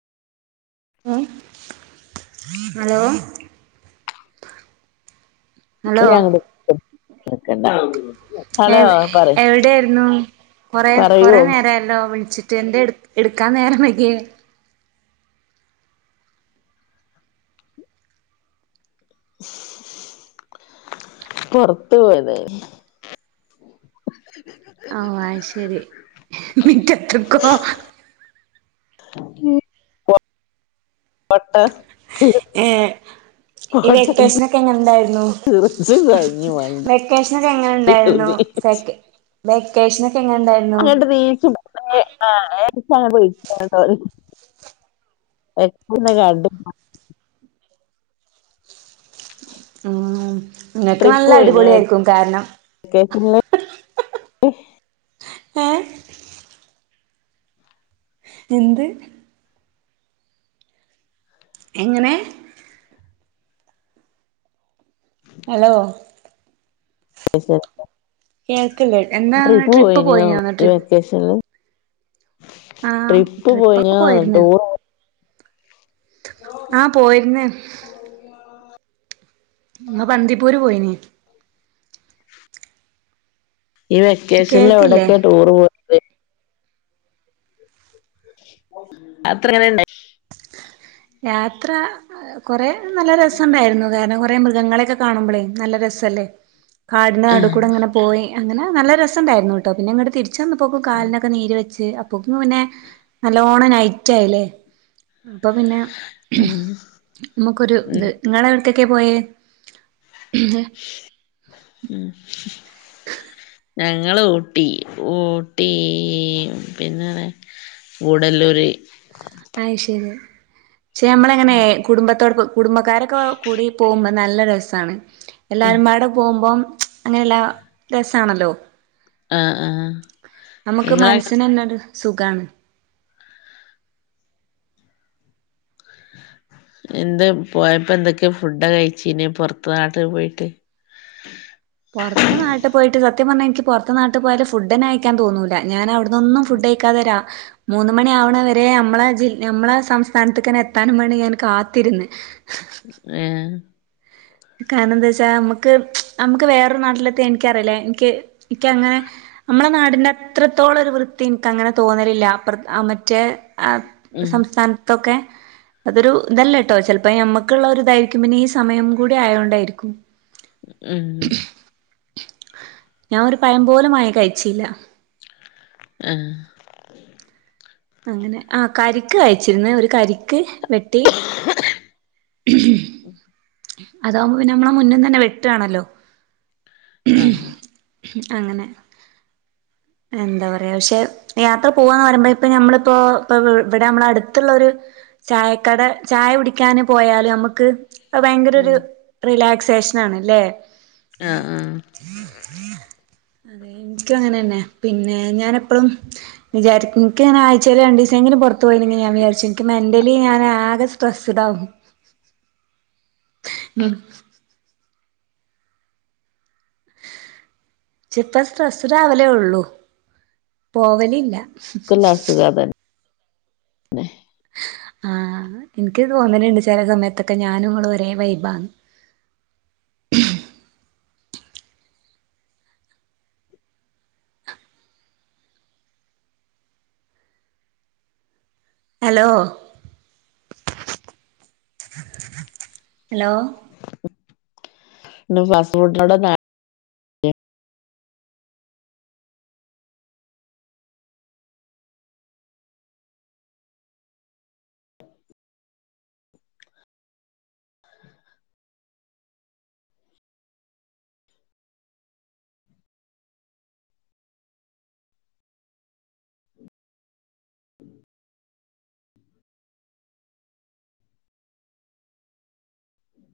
ഹ് hello. Hello ഒരാളോട് ഷ്ടം കൊടുക്കണ്ടാ. എ എവിടെ ആയിരുന്നു കൊറേ പറയൂ കൊറേ നേരായല്ലോ വിളിച്ചിട്ട് എന്തേ എടു ഇട്ക്കാൻ നേരം വൈകിയെ? [inaudible] പൊറത്തു പോയതായിന്. ആഹ് അയ് ശരി മിറ്റത്ത്ക്കോ. [inaudible] വട്ടാ ഏഹ് ഈ വെക്കേഷനൊക്കെ എങ്ങെനണ്ടായിരുന്നു? ചിറച്ചു കഞ്ഞി മണ്ടി വെക്കേഷ്നൊക്കെ എങ്ങനെ ണ്ടായിരുന്നു സെക്ക വെക്കേഷ്നൊക്കേ എങ്ങനെ ണ്ടായിരുന്നു? ഏഹ് ആഹ് ഏഹ് [unintelligible] അങ്ങനെ പോയി [unintelligible] കരിപ്പൂർന്ന് കണ്ട് പൊ ആം. ട്രിപ്പ് പോയിന് വേ വേക്കേഷൽല്? ഏ എന്ത്? എങ്ങനെ? അലോ? [unintelligible] കേൾക്കല്ലേ എന്നാ ട്രിപ്പ് പോയിന്നൊന്ന് ട്രി വേക്കേഷൽല് ആ ട്രിപ്പ് ട്രിപ്പൊക്കെ പോയിനോ ട്ടൂറ് ആഹ്‌ പോയിര്ന്ന്. ബന്തിപ്പൂര് പോയിന്. ഈ വെക്കേഷൻന്ന് കേക്കില്ലേ എവടെക്കെ ടൂറ് പോ അത്രങ്ങനെണ്ടായി യാത്ര കൊറെ നല്ല രസുണ്ടായിരുന്നു കാരണം കുറെ മൃഗങ്ങളെക്കെ കാണുമ്പോളേ നല്ല രസല്ലേ കാടിന്റെ നടു കൂടെങ്ങനെ പോയി അങ്ങനെ നല്ല രസംണ്ടായിരുന്നു കേട്ടോ പിന്നെ ഇങ്ങട്ട് തിരിച്ച വന്നപ്പോക്കും ഉം കാലിനൊക്കെ നീര് വെച്ച് അപ്പോ പിന്നെ നല്ലോണം നൈറ്റായില്ലേ ഉം നമുക്കൊരു ഇത് നിങ്ങളെ എവിടുകൊക്കെ പോയ ഉം ഞങ്ങൾ ഊട്ടി ഊട്ടി പിന്നെടെ ഗൂഡല്ലൂര് അയ് ശരി പക്ഷെ നമ്മള എങ്ങനെ കുടുംബത്തോട് കുടുംബക്കാരൊക്കെ കൂടി പോമ്പ, നല്ല രസാണ് ഉം എല്ലാവരും പാടെ പോകുമ്പോം അങ്ങനല്ലാ രസാണല്ലോ ആഹ് ആഹ് നമുക്ക് നിങ്ങളെ മനസ്സിനെന്നൊരു സുഖാണ് എന്ത് പോയപ്പോ എന്തൊക്കെ ഫുഡാണ് കൈച്ചീനി പുറത്ത നാട്ടി പോയിട്ട് പൊർത്തെ നാട്ട് പോയിട്ട് സത്യം പർഞ്ഞ ഇൻക്ക് പൊർത്ത് നാട്ട് പോയാല് ഫുഡ്ഡന്നെ കഴി ക്കാൻ തോന്നൂല ഞാൻ അവിടുനൊന്നും ഫുഡൈ ക്കാ തരാ മൂന്ന മണി ആവ്ണവരെ നമ്മളെ ജിൽ നമ്മളെ സംസ്ഥാനത്ത്ക്കെന്നെ എത്താനും വേണി ഞാൻ കാത്തിരുന്ന് ഏഹ് കാരണണം എന്താ വെച്ചാ നമ്മുക്ക് നമുക്ക് വേറൊരു നാട്ടില എത്തിയ എനിക്കറിയില്ലേ എനിക്ക് എനിക്ക അങ്ങനെ നമ്മളെ നാടിന്റെ അത്രത്തോളം ഒരു വൃത്തി എനിക്ക് അങ്ങനെ തോന്നലില്ല അ മറ്റേ ആഹ് ഉം സംസ്ഥാൻ താന തൊ ക്കെ അതൊരു ഇതല്ലട്ടോ ചെലപ്പോ ഞമ്മുക്കുള്ളവ ഇതായിരിക്കും പിന്നെ ഈ സമയം കൂടെ ആയൊണ്ടായിരിക്കും ഉം ഞാനൊരു പയം പോലും വാങ്ങി കയിച്ചീല്ല ആഹ് അങ്ങനെ ആഹ് കരിക്കുകഴിച്ചിരുന്നേ ഒരു കരിക്ക് വെട്ടി അതാമ്പോ പിന്നെ നമ്മളാ മുന്നിന്നെന്നെ വെട്ടാണല്ലോ ആഹ് അങ്ങനെ എന്താ പറയാ പക്ഷെ യാത്ര പോവാന്നുപറയുമ്പോ ഇപ്പഞമ്മളിപ്പോ പ്പ മിവിടെ നമ്മുടെയടുത്തുള്ള യൊരു ചായക്കടെ ചായ കുടിക്കാനും പോയാലും നമുക്ക് അതു ഭയങ്കരരു ഉം റിലാക്സേഷനാണല്ലേ ആഹ് ആഹ് എനിക്കുമങ്ങനെന്നെ, പിന്നെ ഞാനെപ്പളും വിചാരിക്കും, എനിക്കു ഇങ്ങനെ ആഴ്‌ച്ചീല് രണ്ടുസങ്കിലും പുറത്തു പോയിരുന്നെങ്കിൽ ഞാൻ വിചാരിച്ചിരിക്കണേ ഇല്ലെങ്കിൽ ഞാനാകെ സ്ട്രെസിഡാകും ഉം ചിലപ്പോ സ്ട്രെസ്സി ഡാവലെയുള്ളൂ പോവലില്ല കുഞ്ഞിനസുഖമാണ് ആഹ് എനിക്കുതോന്നലിൻഡ് ണ്ട് ചിലസമയത്തൊക്കെ ഞാനും നിങ്ങളും ഒരേ വൈബാ ഹലോ, ഹലോ നിങ്ങൾക്കു ഫാസ്റ്റു ഫുഡിനോടാ താൽ